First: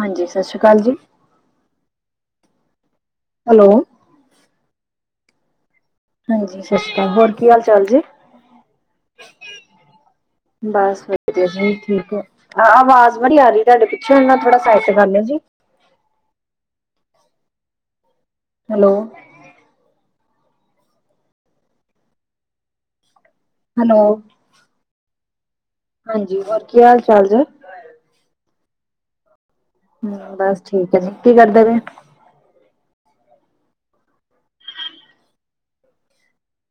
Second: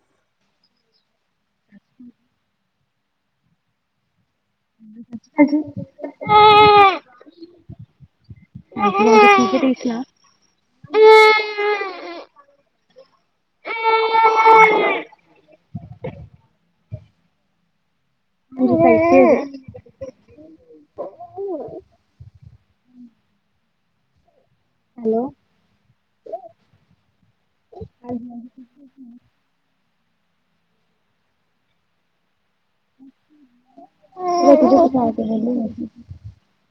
ਹਾਂਜੀ ਸਤਿ ਸ੍ਰੀ ਅਕਾਲ ਜੀ। ਅੱਛਾ ਹੈਲੋ ਅੱਜ ਜੀ ਹਾਂਜੀ ਸਤਿ ਸ਼੍ਰੀ ਅਕਾਲ ਹੋਰ ਕੀ ਹਾਲ ਚਾਲ ਜੀ [inaudible] ਬਸ ਵਧੀਆ ਠੀਕ ਹੈ ਹਾਂ ਆਵਾਜ਼ ਬੜੀ ਆ ਰਹੀ ਤੁਹਾਡੇ ਪਿੱਛੇ ਉਹਨਾ ਥੋੜਾ ਸਾਈਡ ਕਰਨਾ ਜੀ ਹੈਲੋ [inaudible] ਹੈਲੋ ਹੈਲੋ ਹਾਂਜੀ ਹੋਰ ਕੀ ਹਾਲ ਚਾਲ ਜੇ ਹਾਂਜੀ ਹਾਂਜੀ ਜੀ ਬਸ ਠੀਕ ਏ ਕੀ ਕਰਦੇ ਸੀ [inaudible]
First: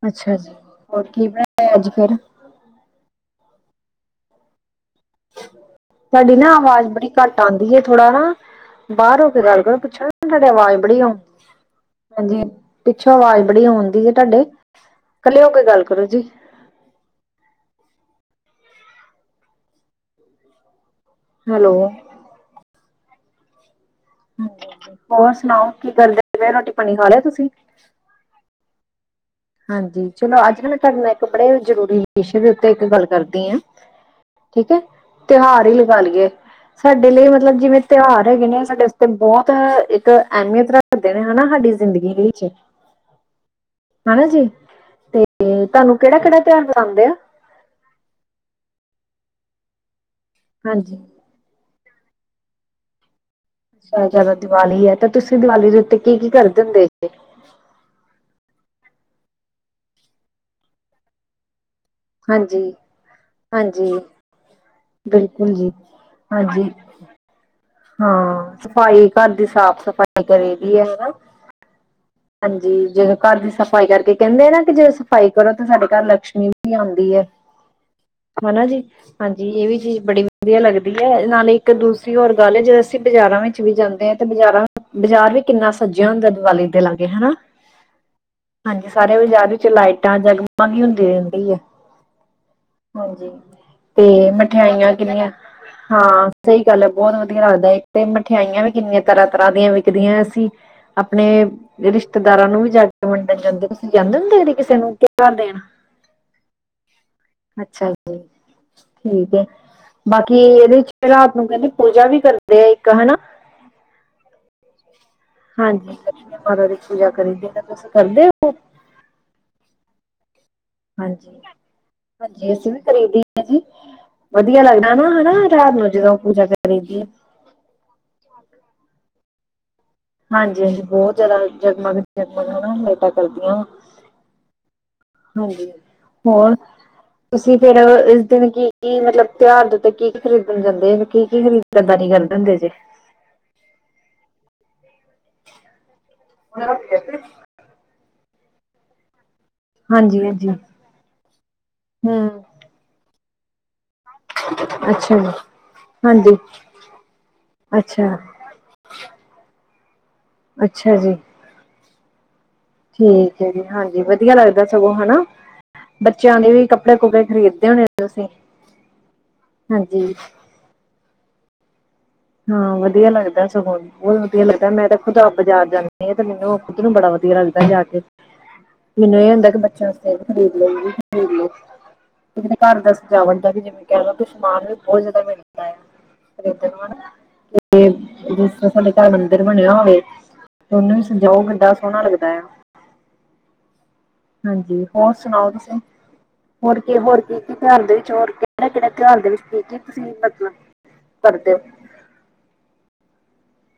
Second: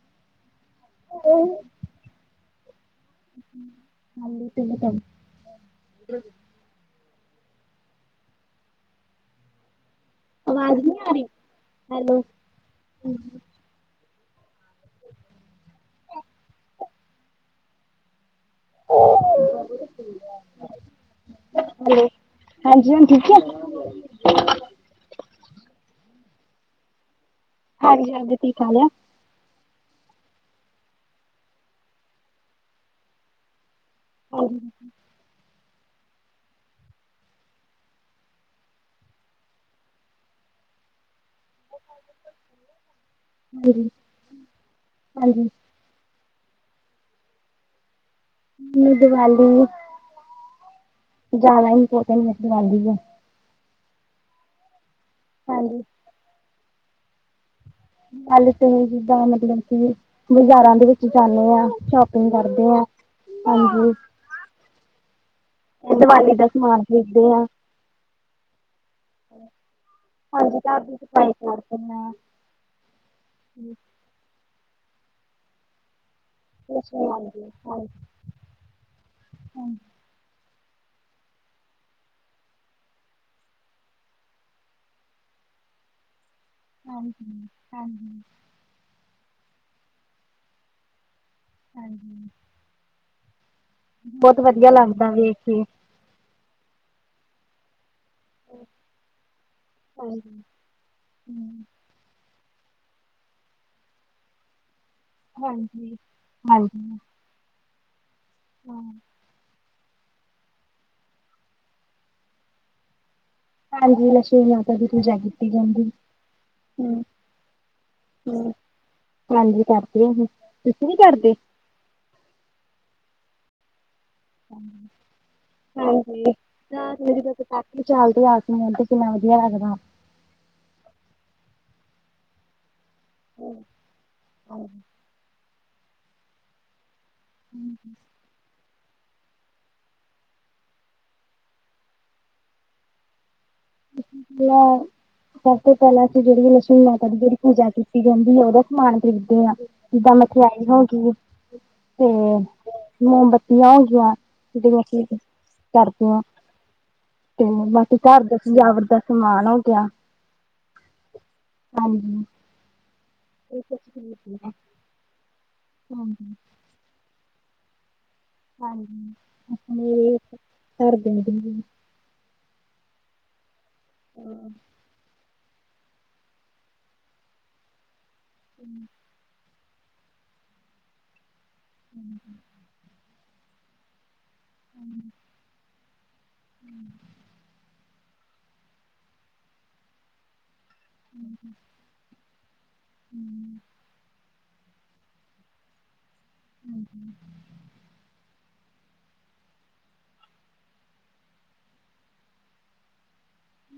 ਅੱਛਾ ਹੋਰ ਕੀ ਹਾਂਜੀ, ਬਣਾਆ ਅੱਜ ਫਿਰ [inaudible] ਸਾਡੀ ਨਾ ਆਵਾਜ਼ ਬੜੀ ਘੱਟ ਆਂਦੀ ਏ ਥੋੜਾ ਨਾ ਬਾਹਰ ਹੋ ਕੇ ਗੱਲ ਕਰੋ ਪੁੱਛ ਤੁਹਾਡੇ ਆਵਾਜ਼ ਨਹੀਂ ਬੜੀ ਆ ਰਹੀ ਹੈਲੋ ਆਦੀ ਪਿੱਛੋਂ ਆਵਾਜ਼ ਬੜੀ ਆਣ ਦੀ ਏ ਤੁਹਾਡੇ ਕੱਲੇ ਹੋ ਕੇ ਗੱਲ ਕਰੋ ਜੀ ਹੈਲੋ ਹਾਂਜੀ ਹੁਣ ਠੀਕ ਏ ਹੋਰ ਸੁਣਾਓ ਕੀ ਕਰਦੇ ਪਏ ਰੋਟੀ ਪਾਣੀ ਖਾ ਲਿਆ ਤੁਸੀਂ ਹਾਂਜੀ ਹਾਂਜੀ ਤੁਸੀਂ ਖਾ ਲਿਆ ਹਾਂਜੀ ਚਲੋ ਅੱਜ ਮੈਂ ਤੁਹਾਡੇ ਨਾਲ ਇੱਕ ਬੜੇ ਜ਼ਰੂਰੀ ਵਿਸ਼ੇ ਦੇ ਉੱਤੇ ਇੱਕ ਗੱਲ ਕਰਦੀ ਆ ਹਾਂਜੀ ਠੀਕ ਏ ਤਿਉਹਾਰ ਹੀ ਲਗਾ ਲਈਏ। ਸਾਡੇ ਲਈ ਮਤਲਬ ਜਿਵੇਂ ਤਿਉਹਾਰ ਹੈਗੇ ਨੇ ਸਾਡੇ ਤੇ ਬਹੁਤ ਇੱਕ ਅਹਿਮੀਅਤ ਰੱਖ ਕਰਦੇ ਨੇ ਹਨਾ ਸਾਡੀ ਜ਼ਿੰਦਗੀ ਦੇ ਵਿੱਚ ਹ [inaudible] ਹਨਾ ਜੀ ਤੇ ਤੁਹਾਨੂੰ ਕਿਹੜਾ ਕਿਹੜਾ ਤਿਉਹਾਰ ਮਨਾਉਂਦੇ ਆ ਦੀਵਾਲੀ ਹਾਂਜੀ [inaudible] ਜ਼ਿਆਦਾ ਇੰਪੋਰਟੈਂਟ ਮਲਬ ਆਦੀ ਹੈ ਆ ਦੀਵਾਲੀ ਏ ਤਾਂ ਤੁਸੀਂ ਦੀਵਾਲੀ ਦੇ ਹਾਂਜੀ ਉੱਤੇ ਕੀ ਕੀ ਕਰਦੇ ਹੁੰਦੇ ਗੱਲ ਸਹੀ ਜਿਦਾਂ ਮਤਲਬ ਅਸੀਂ ਬਾਜ਼ਾਰਾਂ ਦੇ ਵਿੱਚ ਜਾਂਦੇ ਹਾਂ ਸ਼ੋ ਸ਼ਾਪਿੰਗ ਹਾਂਜੀ ਕਰਦੇ ਆ ਹਾਂਜੀ। ਬਿਲਕੁਲ ਜੀ ਇਹ ਦੀਵਾਲੀ ਦਾ ਹਾਂਜੀ ਸਮਾਨ ਖਰੀਦਦੇ ਹਾਂ ਹਾਂ ਸਫ਼ਾਈ ਘਰ ਦੀ ਸਾਫ਼ ਸਫ਼ਾਈ ਕਰੀ ਦੀ ਏ ਨਾ ਕਰਕਨਾ ਹਾਂਜੀ ਜਦੋਂ ਘਰ ਦੀ ਸਫ਼ਾਈ ਕਰਕੇ ਕਹਿੰਦੇ ਆ ਨਾ ਕਿ ਜਦੋਂ ਸਫ਼ਾਈ ਕਰੋ ਤਾਂ ਸਾਡੇ ਘਰ ਲਕਸ਼ਮੀ ਹਾਂਜੀ ਆਉਂਦੀ ਹੈ ਹਾਂਜੀ ਹਨਾ ਜੀ ਹਾਂਜੀ ਇਹ ਵੀ ਚੀਜ਼ ਬੜੀ ਵਧੀਆ ਲੱਗਦੀ ਏ ਨਾਲੇ ਇੱਕ ਦੂਸਰੀ ਹੋਰ ਗੱਲ ਏ ਜਦੋਂ ਅਸੀਂ ਬਾਜ਼ਾਰਾਂ ਵਿੱਚ ਵੀ ਜਾਂਦੇ ਹਾਂ ਤੇ ਬਾਜ਼ਾਰਾਂ ਬਜ਼ਾਰ ਵੀ ਕਿੰਨਾ ਸੱਜਿਆ ਹੁੰਦਾ ਦੀਵਾਲੀ ਤੇ ਹਾਂਜੀ ਹਾਂਜੀ ਹਾਂਜੀ ਸਾਰੇ ਬਾਜ਼ਾਰ ਵਿੱਚ ਲਾਈਟਾਂ ਜਗਮਗ ਈ ਹੁੰਦੀ ਰਹਿੰਦੀ ਏ ਹਾਂਜੀ ਹਾਂਜੀ ਤੇ ਬਹੁਤ ਵਧੀਆ ਮਠਿਆਈਆਂ ਲੱਗਦਾ ਕਿੰਨੀਆਂ ਵੇਖ ਕੇ ਹਾਂ ਸਹੀ ਗੱਲ ਹੈ ਬਹੁਤ ਵਧੀਆ ਲੱਗਦਾ ਇੱਕ ਤੇ ਮਠਿਆਈਆਂ ਵੀ ਕਿੰਨੀਆਂ ਤਰ੍ਹਾਂ ਤਰ੍ਹਾਂ ਦੀਆਂ ਵਿਕਦੀਆਂ ਹਾਂਜੀ ਅਸੀਂ ਅਪਣੇ ਹਾਂਜੀ ਰਿਸ਼ਤੇਦਾਰਾਂ ਨੂੰ ਵੀ ਜਾ ਕੇ ਵੰਡਣ ਜਾਂਦੇ ਤੁਸੀਂ ਜਾਂਦੇ ਹੁੰਦੇ ਕ ਕਿਸੇ ਨੂੰ ਤਿਉਹਾਰ ਦੇਣ ਹਾਂਜੀ ਹਾਂਜੀ ਅੱਛਾ ਠੀਕ ਹੈ ਬਾਕੀ ਇਹਦੇ ਚ ਰਾਤ ਨੂੰ ਕਹਿੰਦੇ ਪੂਜਾ ਵੀ ਕਰਦੇ ਆ ਇੱਕ ਹਨਾ ਹਾਂਜੀ ਲਕਸ਼ਮੀ ਮਾਤਾ ਦੀ ਪੁੱਜਾ ਹੀ ਹਾਂਜੀ ਦਸ਼ ਮਹਾਰਾ ਦੀ ਪੂਜਾ ਕਰੀਦੀ ਤਾਂ ਤੁਸੀਂ ਕਰਦੇ ਹੋ ਹਾਂਜੀ ਕਰਦੀ ਹ [inaudible] ਹਾਂਜੀ ਅਸੀਂ ਵੀ ਖਰੀਦੀ ਹੈ ਜੀ ਵਧੀਆ ਲੱਗਦਾ ਨਾ ਹਨਾ ਰਾਤ ਨੂੰ ਜਦੋਂ ਹਾਂਜੀ ਪੂਜਾ ਕਰੀਦੀ ਏ ਜਦੋਂ ਚੱਲਦੇ ਆਮੀ ਤੇ ਕਿੰਨਾ ਵਧੀਆ ਲੱਗਦਾ [inaudible] ਹਾਂਜੀ ਹਾਂਜੀ ਬਹੁਤ ਜ਼ਿਆਦਾ ਜਗਮਗ ਜਗਮਗ ਨਾ ਲੇਟਾਂ ਕਰਦੀਆਂ ਹਾਂਜੀ ਹੋਰ ਤੁਸੀਂ ਫਿਰ ਦਿਨ ਕੀ ਕੀ ਮਤਲਬ ਤਿਉਹਾਰ ਦੇ ਉੱਤੇ ਕੀ ਕੀ ਖਰੀਦਣ ਜਾਂਦੇ ਕੀ ਕੀ ਖਰੀਦਦਾਰੀ ਕਰਦੇ ਹੁੰਦੇ ਜੇ ਪਹਿਲਾਂ ਸਭ ਤੋਂ ਪਹਿਲਾਂ ਅਸੀਂ ਜਿਹੜੀ ਲਛਮੀ ਮਾਤਾ ਦੀ ਜਿਹੜੀ ਪੂਜਾ ਕੀਤੀ ਕਹਿੰਦੀ ਉਹਦਾ ਸਮਾਨ ਖਰੀਦੇ ਆਾਂ ਜਿੱਦਾਂ ਹਾਂਜੀ ਹਾਂਜੀ ਮਠਿਆਈ ਹੋ ਗਈ ਤੇ ਹੂੰ ਮੋਮਬੱਤੀਆਂ ਹੋਈਆਂ ਜਿਸੀਂ ਅੱਛਾ ਜੀ ਕਰਦੇ ਹਾਂ ਹਾਂਜੀ ਤੇ ਬਾਕੀ ਅੱਛਾ ਘਰ ਦ ਸਜਾਵਟ ਦਾ ਸਮਾਨ ਹੋ ਗਿਆ ਅੱਛਾ ਜੀ ਹਾਂਜੀ ਠੀਕ ਹੈ ਇਹ ਜੀ ਕੁਛ ਹਾਂਜੀ ਵਧੀਆ ਖਰੀਦਦੇ ਆ। ਲੱਗਦਾ ਸਗੋਂ ਹਨਾ ਹਾਂਜੀ ਬੱਚਿਆਂ ਦੇ ਵੀ ਕੱ ਕੱਪੜੇ ਕੁੱਪੜੇ ਖਰੀਦੇ ਹੋਣੇ ਤੁਸੀਂ ਹਾਂਜੀ ਹਾਂਜੀ ਆਪਣੇ ਘ ਦੇ ਹਾਂ ਵਧੀਆ ਲੱਗਦਾ ਸਗ ਨੂੰ ਬਹੁਤ ਵਧੀਆ ਲੱਗਦਾ ਮੈਂ ਤਾਂ ਖੁਦ ਆਪਜ਼ਾਰ ਜਾਂਦੇ ਆ ਤੇ ਮੈਨੂੰ ਖੁਦ ਨੂੰ ਬੜਾ ਵਧੀਆ ਲੱਗਦਾ ਜਾ ਕੇ ਮੈਨੂੰ ਇਹ ਹੁੰਦਾ ਕਿ ਬੱਚਾ ਖਰੀਦ ਲ ਖਰੀਦ ਘਰ ਦਾ ਸਜਾਵਣ ਦਾ ਵੀ ਜਿਵੇਂ ਕ ਕੁਛ ਸਮਾਨ ਵੀ ਬਹੁਤ ਜ਼ਿਆਦਾ ਮਿਲਦਾ ਆ ਖ਼ਰੀਦਣ ਨੂੰ ਹਨਾ ਤੇ ਜਿਸ ਤਰ੍ਹਾਂ ਸਾਡੇ ਘਰ ਮੰਦਿਰ ਬਣਿਆ ਹੋਵੇ ਤੁਨੂੰ ਵੀ ਸਜਾਓ ਗੱਡ ਸੋਹਣਾ ਲੱਗਦਾ ਆ ਹਮ ਹਾਂਜੀ ਹੋਰ ਸੁਣਾਓ ਤੁਸੀਂ ਹੋਰ ਕੀ ਹੋਰ ਕੀ ਕੀ ਤਿਉਰ ਦੇ ਵਿੱਚ ਹੋਰ ਕਿਹੜਾ ਕਿਹੜਾ ਘਿਆਰ ਦੇ ਵਿੱਚ ਸੀ ਕੀ ਤੁਸੀਂ ਮਤਲਬ ਕਰਦੇ ਹੋ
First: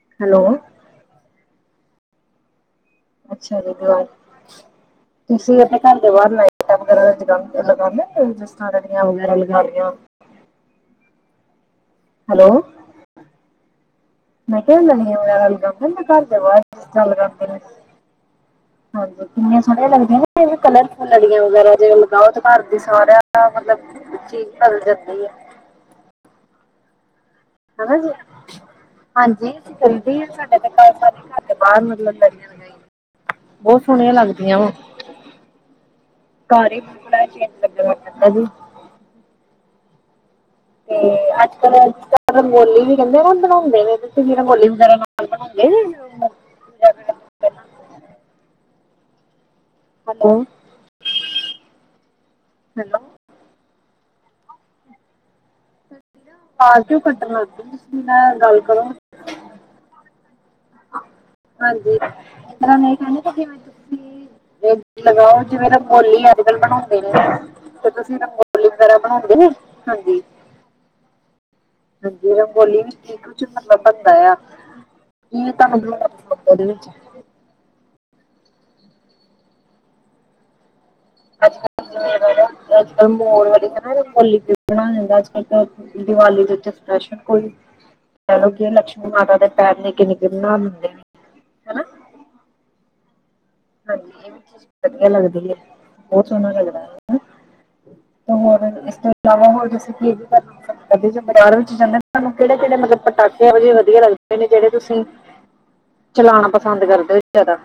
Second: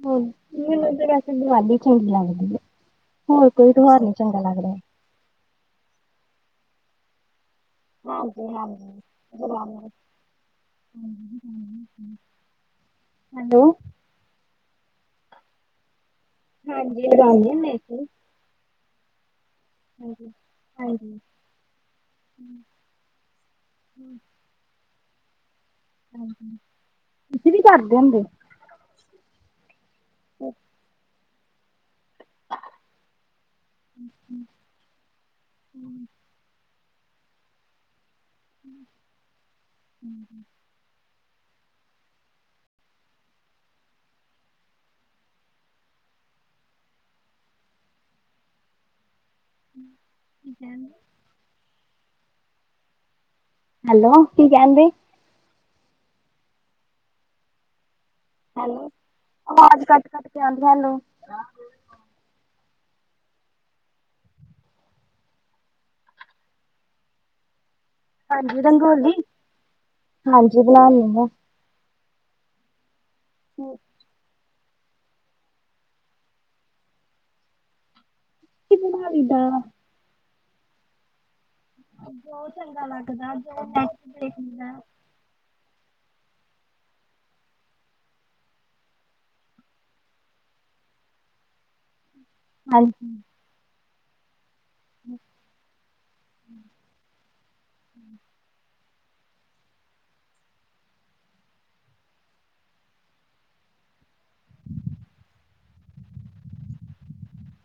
ਹ ਹੈਲੋ ਮੂੰਧ ਵੈਸੇ ਦੀਵਾਲੀ ਚੰਗੀ ਲੱਗਦੀ ਹੈ ਹੋਰ ਅੱਛਾ ਜੀ ਕੋਈ ਤਿਉਹਾਰ ਦੀਵਾਲੀ ਨੀ ਚੰਗਾ ਲੱਗ ਰਿਹਾ ਤੁਸੀਂ ਘਰ ਦੇ ਬਾਹਰ ਨਾਈਟ ਵਗੈਰਾ ਲਗਾਉਂਦੇ ਹਾਂਜੀ ਜਿਸ ਤਰ੍ਹਾਂ ਹਾਂਜੀ ਰੜੀਆਂ ਵਗੈਰਾ ਲਗਾ ਰਆਂ ਹਾਂ ਹੈਲੋ ਹੈਲੋ। ਮੈਂ ਕਿਹਾ ਨ ਘਰ ਬ ਹਾਂਜੀ ਲਗਾਉਂਦੇ ਲਦੇ ਹੁੰਦੇ ਅਸੀਂ। ਹਾਂਜੀ ਕਿੰਨੀਆਂ ਸੋਹਣੀਆਂ ਲੱਗਦੀਆਂ ਹਾਂਜੀ। ਨੇ ਕਲਰ ਹਾਂਜੀ ਫੁੱਲੜੀਆਂ ਵਗੈਰਾ ਜੇ ਲਗਾਓ ਤਾਂ ਘਰ ਦੀ ਸਾਰਿਆਂ ਮਤਲਬ ਚੀਜ਼ ਬਦਲ ਜਾਂਦੀ ਹੈ ਹਾਂਜੀ ਤੁਸੀਂ ਵੀ ਹ ਕਰਦੇ ਜ ਹੁੰਦੇ ਹਾਂਜੀ ਅਸੀਂ ਕਿੰਦੇ ਹ ਸਾਡੇ ਤੇ ਤੇ ਬਾਹਰ ਮਤਲਬ ਲੜੀਆਂ ਲਾਈ ਬਹੁਤ ਸੋਹਣੀਆਂ ਲੱਗਦੀਆਂ ਵ ਘਰ ਹੀ ਬਿਲਕੁਲ ਚੇਂਜ ਲੱ ਜੀ ਹਮ ਤੇ ਅੱਜ ਕਲ ਅੱ ਰੰਗੋਲੀ ਵੀ ਕਹਿੰਦੇ ਨਾ ਬਣਾਉਂਦੇ ਨੇਸੀਂ ਰੰਗੋਲੀ ਵਗੈਰਾ ਬਉ ਬਣਾਉਣ ਗਏ ਸੀ। Hello hello. ਹੈਲੋ ਕੀ ਕਹਿੰਦੇ। ਮੈਂ ਕਿਹਾ ਅਵਾਜ਼ ਕਿਉਂ ਘੱਟ ਆਉਂਦੀ ਤੁਸੀਂ ਇੰਨਾ ਨਾਲ ਗੱਲ ਕਰੋ। ਅਵਾਜ਼ ਕੱਟ ਕੱਟ ਕੇ ਆਉਂਦੀ ਸਾਨੂੰ। ਹਾਂਜੀ ਇਸ ਤਰ੍ਹਾਂ ਮੈਂ ਇਹ ਕਹਿੰਦੀ ਸੀ ਜਿਵੇਂ ਤੁਸੀਂ। ਤੇ ਲਗਾਓ ਜਿਵੇਂ ਨਾ ਬੌਲੀ ਅੱਜ ਕੱਲ ਬਣਾਉਂਦੇ ਨੇ। ਫੇਰ ਤੁਸੀਂ ਹਾਂਜੀ ਰੰਗੋਲੀ ਵਗੈਰਾ ਬਣਾਉਂਦੇ ਹਾਂਜੀ। ਜੀ ਬਣਾਉਣ ਨਹੀਂ ਦਿੰਦਾ। ਹਾਂਜੀ ਰਗੋਲੀ ਵੀ ਠੀਕ ਕੁ ਪ ਕੀ ਤਾਂ ਉਹਦੇ ਵਿੱਚ ਇਸ ਨਾਲੀ ਦਾ। ਅੱਜ ਕੱਲ ਹਨਾ ਵਾਲ ਅੱਜ ਕੱਲ ਮੋਰ ਵਾਲੀ ਬਣਾਉਂਦੇ ਹੁੰਦੇ ਅੱਜ। ਏਧਰ ਦੀਵਾਲੀ ਦੇ ਵਿੱਚ ਸਪੈਸ਼ਲ ਕੋਈ। ਚਲੋ ਕੀਆ ਲਕਸ਼ਮੀ ਮਾਤਾ ਦੇ ਪੈਰ ਨਿੱਕੇ ਨਿੱਕੇ ਬਣਾ ਦਿੰਦੇ ਨੇ ਹਨਾ। ਹਾਂਜੀ। ਹਾਂਜੀ ਇਹ ਵੀ ਚੀਜ਼ ਵਧੀਆ ਲੱਗਦੀ ਹੈ ਬਹੁਤ ਸੋਹਣਾ ਲੱਗਦਾ ਹਨਾ। ਤੋਂ ਹੋਰ ਇਸ ਤੋਂ ਇਲਾਵਾ ਹੋਰ ਵੀ ਅਸੀਂ ਕੀ ਕਰ ਸਕਦੇ। ਦਿਵਾਲੀ 'ਚ ਬਜ਼ਾਰਾਂ ਵਿੱਚ ਜਾਂਦੇ ਤੁਹਾਨੂੰ ਕਿਹੜੇ ਕਿਹੜੇ ਮਤਲਬ ਪਟਾਕੇੇ ਵਧੀਆ ਲੱਗਦੇ ਨੇ ਜਿਹੜੇ ਤੁਸੀਂ। ਚਲਾਉਣਾ ਪਸੰਦ ਕਰਦੇ ਹੋ ਜ਼ਿਆਦਾ।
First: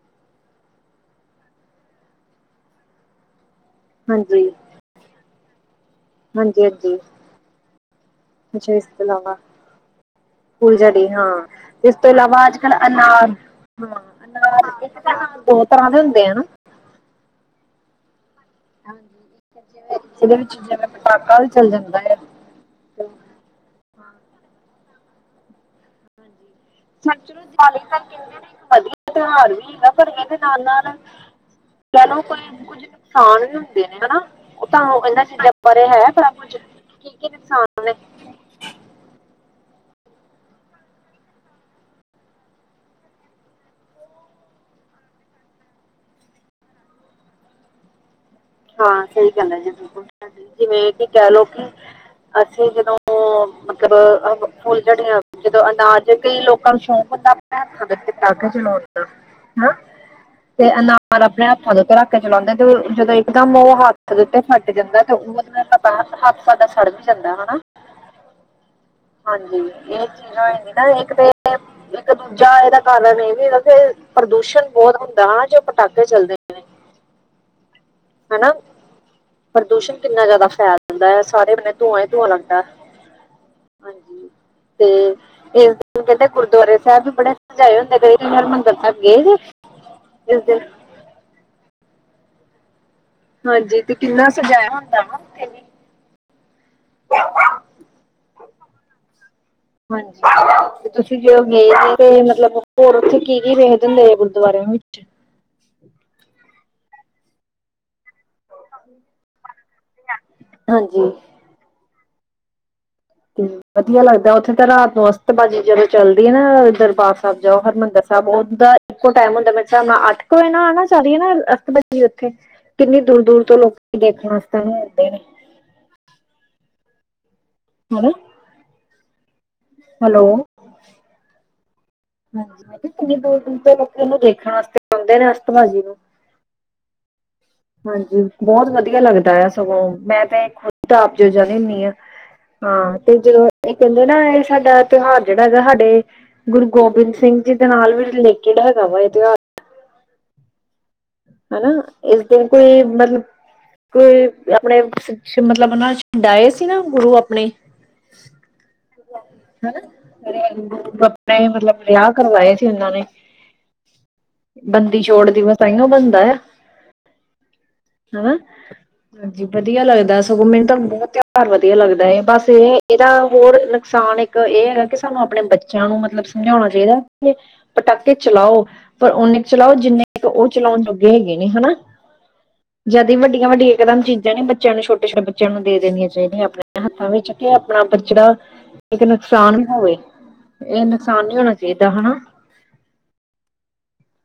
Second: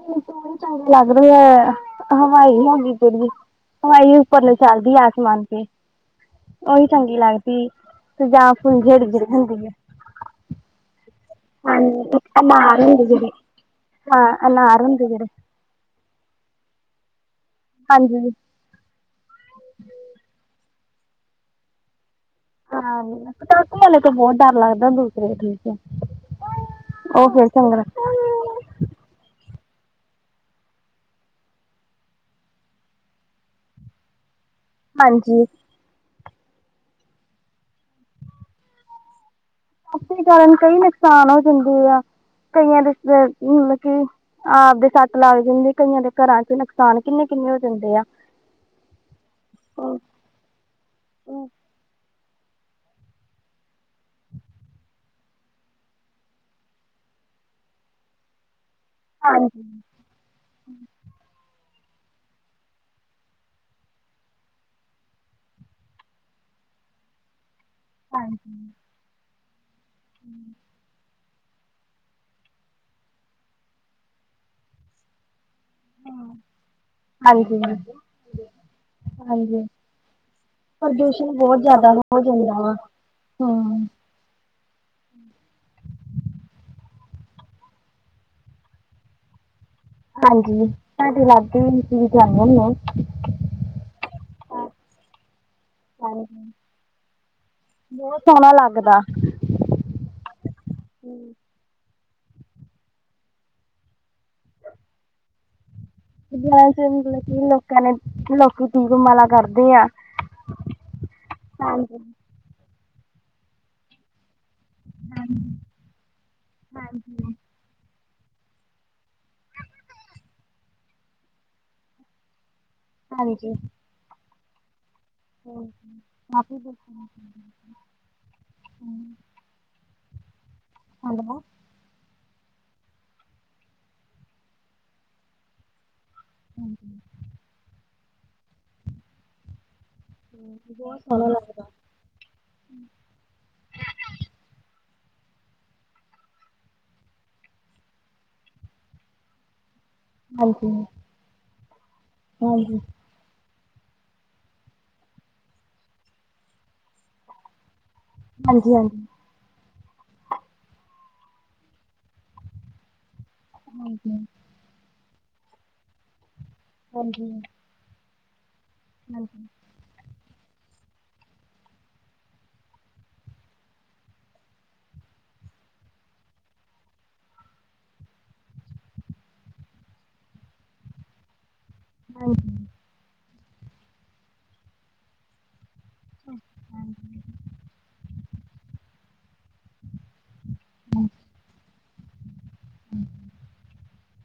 ਮੈਨੂੰ ਲੱਗ ਰਿਹਾ ਹੈ ਹਵਾ ਨਹੀਂ ਹੈਗੀ ਜਿੰਨੀ। ਹਵਾਈ ਉੱਪਰ ਹਾਂਜੀ ਨੂੰ ਚੱਲਦੀ ਹੈ। ਆਸਮਾਨ ਤੇ। ਹਾਂਜੀ ਉਹੀ ਹਾਂਜੀ ਚੰਗੀ ਲੱਗਦੀ ਤੇ ਜਾਂ ਫੇਰ ਜਿਹੜੀ ਜਿੜ ਹੁੰਦੀ ਹੈ। ਸਕੂਲ ਜਾ ਰਹੀ ਹਾਂ। ਤੇ ਇਸ ਤੋਂ ਹਾਂਜੀ ਇਲਾਵਾ ਅੱਜ ਕੱਲ੍ਹ ਹੁੰਦੇ ਜਿਹੜੇ ਅਨਾਰ ਹਾਂ ਅਨਾਰ ਬਹੁਤ। ਤਰ੍ਹਾਂ ਦੇ ਹੁੰਦੇ ਆ ਨਾ। ਹਾਂਜੀ। ਹਾਂਜੀ ਜਿਵੇਂ ਜਿਵੇਂ ਜਿਹਦੇ ਵਿੱਚ ਜਿਵੇਂ ਪਟਾਕਾ ਵੀ ਚਲ ਜਾਂਦਾ ਹੈ। ਤੇ ਹਾਂ ਪਟਾਕੇ ਵਾਲੇ ਤੋਂ ਬਹੁਤ ਡਰ ਲੱਗਦਾ ਦੂਸਰੇ ਠੀਕੇ ਹੈ। ਉਹ ਸੱਚਲੁਜ ਫਿਰ ਦਿਵਾਲੀ ਚੰਗਾ ਤਾਂ ਕਹਿੰਦੇ ਨੇ ਇੱਕ ਵਧੀਆ ਤਿਉਹਾਰ ਵੀ ਹੈਗਾ ਪਰ ਇਹਦੇ ਨਾਲ ਨਾਲ। ਚਲੋ ਕੋਈ ਕੁਝ ਨੁਕਸਾਨ ਵੀ ਹੁੰਦੇ ਨੇ ਹਨਾ। ਉਹ ਤਾਂ ਉਹ ਕਹਿੰਦਾ ਸੀ ਹਾਂਜੀ ਇਹਨਾਂ ਚੀਜ਼ਾਂ ਬਾਰੇ ਹੈ ਬੜਾ ਕੁਝ ਕੀ ਕੀ ਨੁਕਸਾਨ ਨੇ। ਪਟਾਕੇ ਕਾਰਨ ਕਈ ਨੁਕਸਾਨ ਹੋ ਜਾਂਦੇ ਆ ਕਈਆਂ ਦੇ ਮਤਲਬ ਕੀ। ਆਪ ਦੇ ਸੱਟ ਲੱਗ ਜਾਂਦੀ ਹੈ। ਕਈਆਂ ਦੇ ਘਰਾਂ 'ਚ ਨੁਕਸਾਨ ਕਿੰਨੇ ਕਿੰਨੇ ਹੋ ਜਾਂਦੇ ਆ। ਹਾਂ ਸਹੀ ਗੱਲ ਹੈ। ਜੀ ਬਿਲਕੁਲ ਜਿਵੇਂ ਕਿ ਕਹਿ ਲਓ ਕਿ ਅਸੀਂ ਜਦੋਂ। ਜਦੋਂ ਮਤਲਬ ਫੁੱਲਝੜੀਆਂ ਜਦੋਂ ਅਨਾਜ ਕਈ ਲੋਕਾਂ ਨੂੰ ਸ਼ੌਂਕ ਹੁੰਦਾ ਹੈ। ਕਿ ਹੱਥਾਂ ਦੇ ਵਿੱਚ ਪਟਾਕੇ ਚਲਾਉਣ। ਹਾਂ ਹਾਂਜੀ ਹਨਾ ਤੇ ਅਨਾਰ ਆਪਣੇ ਹੱਥਾਂ ਦੇ ਉੱਤੇ ਰੱਖ ਕੇ ਚਲਾਉਂਦੇ ਤੇ ਉਹ ਜਦੋਂ। ਇਕਦਮ ਉਹ ਹੱਥ ਦੇ ਉੱਤੇ ਫੱਟ ਜਾਂਦਾ ਤੇ ਉਹ ਉਸ ਨਾਲ ਸਾਡਾ ਹੱਥ ਸੜ ਵੀ ਜਾਂਦਾ ਹੈ ਹਨਾ। ਹਾਂਜੀ। ਹਾਂਜੀ ਇਹ ਚੀਜ਼ ਹੋ ਜਾਂਦੀ ਹੈ। ਨਾ ਇੱਕ ਤੇ। ਇੱਕ ਦੂਜਾ ਇਹਦਾ ਕਾਰਨ ਇਹ ਵੀ ਕੇ ਪ੍ਰਦੂਸ਼ਣ ਬਹੁਤ ਹੁੰਦਾ ਹਨਾ ਜੋ ਪਟਾਕੇ ਚੱਲਦੇ ਨੇ। ਹਾਂਜੀ ਹਾਂਜੀ। ਹਨਾ ਪ੍ਰਦੂਸ਼ਣ ਕਿੰਨਾ ਜ਼ਿਆਦਾ ਫੈਲ ਜਾਂਦਾ ਹੈ। ਪ੍ਰਦੂਸ਼ਣ ਸਾਰੇ ਬਹੁਤ ਬੰਨੇ ਜ਼ਿਆਦਾ ਧੂੰਆਂ ਹੀ ਹੋ ਧੂੰਆਂ ਲੱਗਦਾ ਜਾਂਦਾ ਵਾ ਹੈ। ਹਮ ਹਾਂਜੀ ਤੇ। ਇਸ ਦਿਨ ਕਹਿੰਦੇ ਗੁਰਦੁਆਰੇ ਸਾਹਿਬ ਵੀ ਬੜੇ ਸਜਾਏ ਹੁੰਦੇ ਕਈ ਕਈ ਵਾਰ ਹਰਿਮੰਦਰ ਸਾਹਿਬ ਗਏ ਸੀ। ਹਾਂਜੀ ਸਾਡੇ ਲਾਗੇ ਆ ਅਸੀਂ ਵੀ ਜਾਣੇ ਹੁਣੇ ਹਾਂ। ਹਾਂਜੀ ਤੇ ਕਿੰਨਾ ਸਜਾਇਆ ਹੁੰਦਾ ਹਨਾ ਉੱਥੇ ਵੀ। ਹਾਂਜੀ ਬਹੁਤ ਸੋਹਣਾ ਲੱਗਦਾ। ਹਾਂਜੀ ਤੇ ਤੁਸੀਂ ਜਦੋਂ ਗਏ ਸੀਗੇ ਮਤਲਬ ਹੋਰ ਉੱਥੇ ਕੀ ਕੀ ਵੇਖਦੇ ਹੁੰਦੇ ਆ ਗੁਰਦੁਆਰਿਆਂ ਦੇ ਵਿੱਚ। ਇਸ ਦਿਨ ਮਤਲਬ ਕਿ ਲੋਕਾਂ ਨੇ ਲੋਕ ਦੀਪਮਾਲਾ ਕਰਦੇ ਆ। ਹਾਂਜੀ, ਹੁਣ ਹਾਂਜੀ, ਵਧੀਆ ਲੱਗਦਾ ਉੱਥੇ ਤਾਂ ਰਾਤ ਨੂੰ ਹਾਂਜੀ ਅਸਤਬਾਜੀ ਜਦੋਂ ਚਲਦੀ ਆ ਨਾ ਦਰਬਾਰ ਹਾਂਜੀ ਸਾਹਿਬ ਜਾਓ ਹਰਿਮੰਦਰ ਇੱਕੋ ਟਾਈਮ ਹੁੰਦਾ, ਮੇਰੇ ਅੱਠ ਕੁ ਵ ਆਣਾ ਚੱਲਦੀਏ ਨਾਸ ਉੱਥੇ ਕਿੰਨੀ ਦੂਰ-ਦੂਰ ਹਾਂਜੀ ਤੋਂ ਲੋਕ ਦੇਖਣ ਵਾਸਤੇ ਆਦੇ ਨੇ, ਮ ਹੈ ਹੈਲੋ, ਹੈਲੋ, ਹਾਂਜੀ ਮੈਂ ਕਿੰਨੀ ਦੂਰ ਦੂਰ ਤੇ ਲੋਕ ਇਹਨੂੰ ਦੇਖਣ ਵਾਸਤੇ ਆਉਂਦੇ ਨੇ ਅਸਤਵਾਜੀ ਨੂੰ। ਹਾਂਜੀ, ਹਾਂਜੀ, ਬਹੁਤ ਵਧੀਆ ਲੱਗਦਾ ਆ ਸਗੋਂ ਮੈਂ ਤਾਂ ਖੁਦ ਬਹੁਤ ਤਾਂ ਆਪ ਜ ਸੋਹਣਾ ਜਾਂਦੀ ਲੱਗਦਾ ਹੁੰਦੀ ਹਾਂ। ਹਾਂ ਤੇ ਜਦੋਂ ਇਹ ਕਹਿੰਦੇ ਨਾ ਇਹ ਸਾਡਾ ਤਿਉਹਾਰ ਜਿਹੜਾ ਹੈਗਾ ਸਾਡੇ ਗੁਰੂ ਗੋਬਿੰਦ ਸਿੰਘ ਜੀ ਦੇ ਨਾਲ ਵੀ ਰਿਲੇਟਿਡ ਹੈਗਾ ਵਾ ਇਹਿਉਹ ਹਾਂਜੀ, ਹੈ ਨਾ, ਇਸ ਦਿਨ ਹਾਂਜੀ ਕੋਈ ਮਤਲਬ। ਕੋਈ, ਆਪਣੇ ਨਾ ਮਤਲਬ ਉਹ ਛੰਡਾਏ ਸੀ, ਨਾ ਗੁਰੂ ਆਪਣੇ। ਹਾਂਜੀ-ਹਾਂਜੀ। ਹੈ ਨਾ, ਘਰੇਲੂ [inaudible] ਆਪਣੇ ਮਤਲਬ ਵਿਆਹ ਕਰਵਾਏ ਸੀ, ਉਹਨਾਂ ਨੇ ਹਾਂਜੀ। ਬੰਦੀ ਛੋੜ ਦਿਵਸ ਤਾਈਓ ਬਣਦਾ ਆ। ਹਾਂਜੀ। ਹੈ, ਹਾਂਜੀ ਵਧੀਆ ਲੱਗਦਾ। ਸਗੋ ਮੈਨੂੰ ਤਾਂ ਬਹੁਤ ਤਿਉਹਾਰ ਵਧੀਆ ਲੱਗਦਾ ਇਹ ਬਸ ਇਹ ਇਹਦਾ ਹੋਰ ਨੁਕਸਾਨ। ਇਹ ਹੈ ਕਿ ਸਾਨੂੰ ਆਪਣੇ ਬੱਚਿਆਂ ਨੂੰ ਮਤਲਬ ਸਮਝਾਣਾ ਚਾਹੀਦਾ ਕਿ। ਪਟਾਕੇ ਚਲਾਓ, ਪਰ ਓਨੇ ਕੁ ਚਲਾਓ ਜਿੰਨੇ ਕੁ ਉਹ ਚਲਾਉਣ ਜੋਗੇ ਹੈਗੇ ਨੇ ਹੈ ਨਾ। ਹਾਂਜੀ। ਜਦੀ ਵੱਡੀਆਂ ਵੱਡੀਆਂ ਇਕਦਮ ਚੀਜ਼ਾਂ ਨੇ ਬੱਚਿਆਂ ਨੂੰ ਛੋਟੇ ਛੋਟੇ। ਬੱਚਿਆਂ ਨੂੰ ਦੇ ਦੇਣੀਆਂ ਚਾਹੀਦੀਆਂ, ਆਪਣੇ ਹਾਂਜੀ ਹੱਥਾਂ ਵਿੱਚ ਕਿ ਆਪਣਾ ਪ੍ਰਚਦਾ। ਕਦੀ ਨੁਕਸਾਨ ਵੀ ਹੋਵੇ, ਇਹ ਨੁਕਸਾਨ ਨੀ ਹੋਣਾ ਚਾਹੀਦਾ ਹੈ ਨਾ। ਹੂੰ।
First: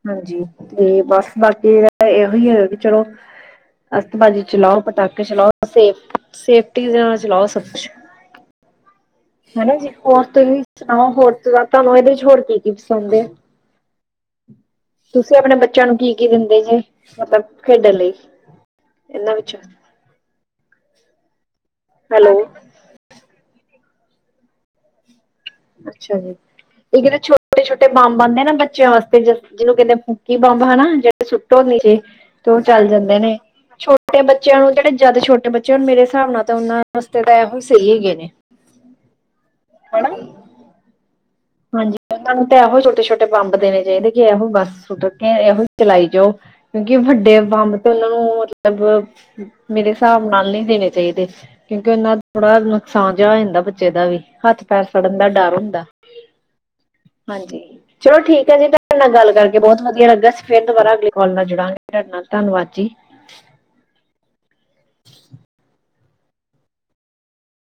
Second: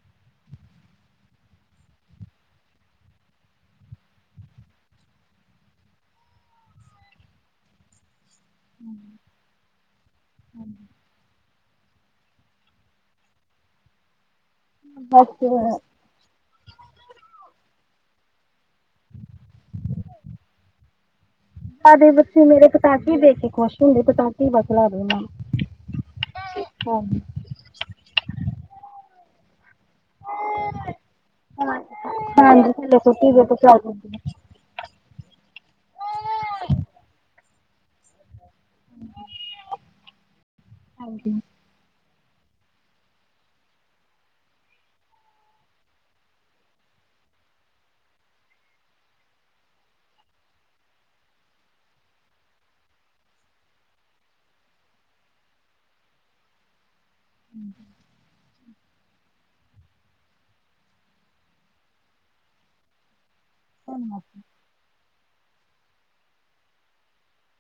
ਹਾਂਜੀ ਤੇ ਬਸ ਬਾਕੀ ਇਹੋ ਹੀ ਹੈਗਾ ਕਿ ਚਲੋ। ਅਸ਼ਤਬਜੀ ਚਲਾਓ, ਪਟਾਕੇ ਚਲਾਓ ਸੇ ਸੇਫਟੀ ਦੇ ਨਾਲ ਚਲਾਓ ਸਭ ਕੁਛ। ਬਾਏ। ਹੂੰ। ਹਨਾ ਜੀ, ਹੋਰ ਤੁਸੀਂ ਸੁਣਾਓ? ਹੋਰ ਤੁਹਾਨੂੰ ਇਹਦੇ ਚ ਹੋਰ ਕੀ ਕੀ ਪਸੰਦ ਹੈ। ਬਸ ਤੁਸੀਂ ਆਪਣੇ ਬੱਚਿਆਂ ਨੂੰ ਕੀ ਕੀ ਦਿੰਦੇ ਜੇ ਮਤਲਬ ਖੇਡਣ ਲਈ ਇਹਨਾਂ ਵਿੱਚੋਂ। ਅੱਛਾ। ਸਾਡੇ ਬੱਚੇ ਮੇਰੇ ਪਟਾਕੇ ਦੇਖ, ਕੇ ਖੁਸ਼ ਹੁੰਦੇ ਪਟਾਕੇ ਬਸ ਲਾ ਦੇ ਨੇ। ਅੱਛਾ ਜੀ, ਇੱਕ ਜਿਹੜੇ ਛੋਟੇ-ਛੋਟੇ ਬੰਬ ਆਦੇ, ਆ ਨਾ ਬੱਚਿਆਂ ਵਾਸਤੇ ਜਿਹਨੂੰ ਕਹਿੰਦੇ। ਮੁੱਕੀ ਬੰਬ ਹੈ ਨਾ, ਜਿਹੜੇ ਸੁੱਟੋ ਨੀਚੇ ਉਹ ਹਾਂਜੀ, ਚੱਲ ਚਲੋ ਜਾਂਦੇ ਨੇ ਠੀਕ ਹੈ, ਛੋਟੇ ਬੱਚੇ। ਬੱਚਿਆਂ ਨੂੰ ਜਿਹੜੇ, ਜਿਆਦਾ ਛੋਟੇ ਬੱਚੇ ਮੇਰੇ ਹਿਸਾਬ ਨਾਲ ਉਹਨਾਂ ਵਾਸਤੇ ਤਾਂ ਇਹੋ ਸਹੀ ਹੈਗੇ ਨੇ। ਹੂੰ। ਹੈ ਨਾਂ। ਹਾਂਜੀ। ਹਾਂਜੀ, ਉਹਨਾਂ ਨੂੰ ਤਾਂ ਇਹੋ ਛੋਟੇ-ਛੋਟੇ ਬੰਬ ਦੇ ਦਈ ਦੇ, ਕਿ ਇਹੋ ਹੀ ਬੱਸ ਸੁੱਟ ਕੇ ਇਹੋ ਚਲਾਈ ਜਾਓ। ਕਿਉਂਕਿ! ਵੱਡੇ ਬੰਬ ਤੇ ਉਹਨਾਂ ਨੂੰ ਅ ਮਤਲਬ, ਮੇਰੇ ਹਿਸਾਬ ਨਾਲ ਨਹੀਂ ਦੇਣੇ ਚਾਹੀਦੇ। ਕਿਉਂਕਿ ਓਹਦੇ ਨਾ ਥੋੜਾ ਨੁਕਸਾਨ ਜਿਹਾ ਹੋ ਜਾਂਦਾ ਬੱਚੇ ਦਾ ਵੀ ਹੱਥ ਪੈਰ ਸੜਨ ਦਾ ਡਰ ਹੁੰਦਾ। ਹਾਂਜੀ! ਚਲੋ ਠੀਕ ਆ ਜੀ, ਤੁਹਾਡੇ ਨਾਲ ਗੱਲ ਕਰਕੇ ਬਹੁਤ ਵਧੀਆ ਲੱਗਾ। ਅਸੀ ਫਿਰ ਦੁਬਾਰਾ ਅਗਲੀ ਕਾਲ ਨਾਲ ਜੁੜਾਂਗੇ ਤੁਹਾਡੇ ਨਾਲ ਧੰਨਵਾਦ ਜੀ। ਧੰਨਵਾਦ।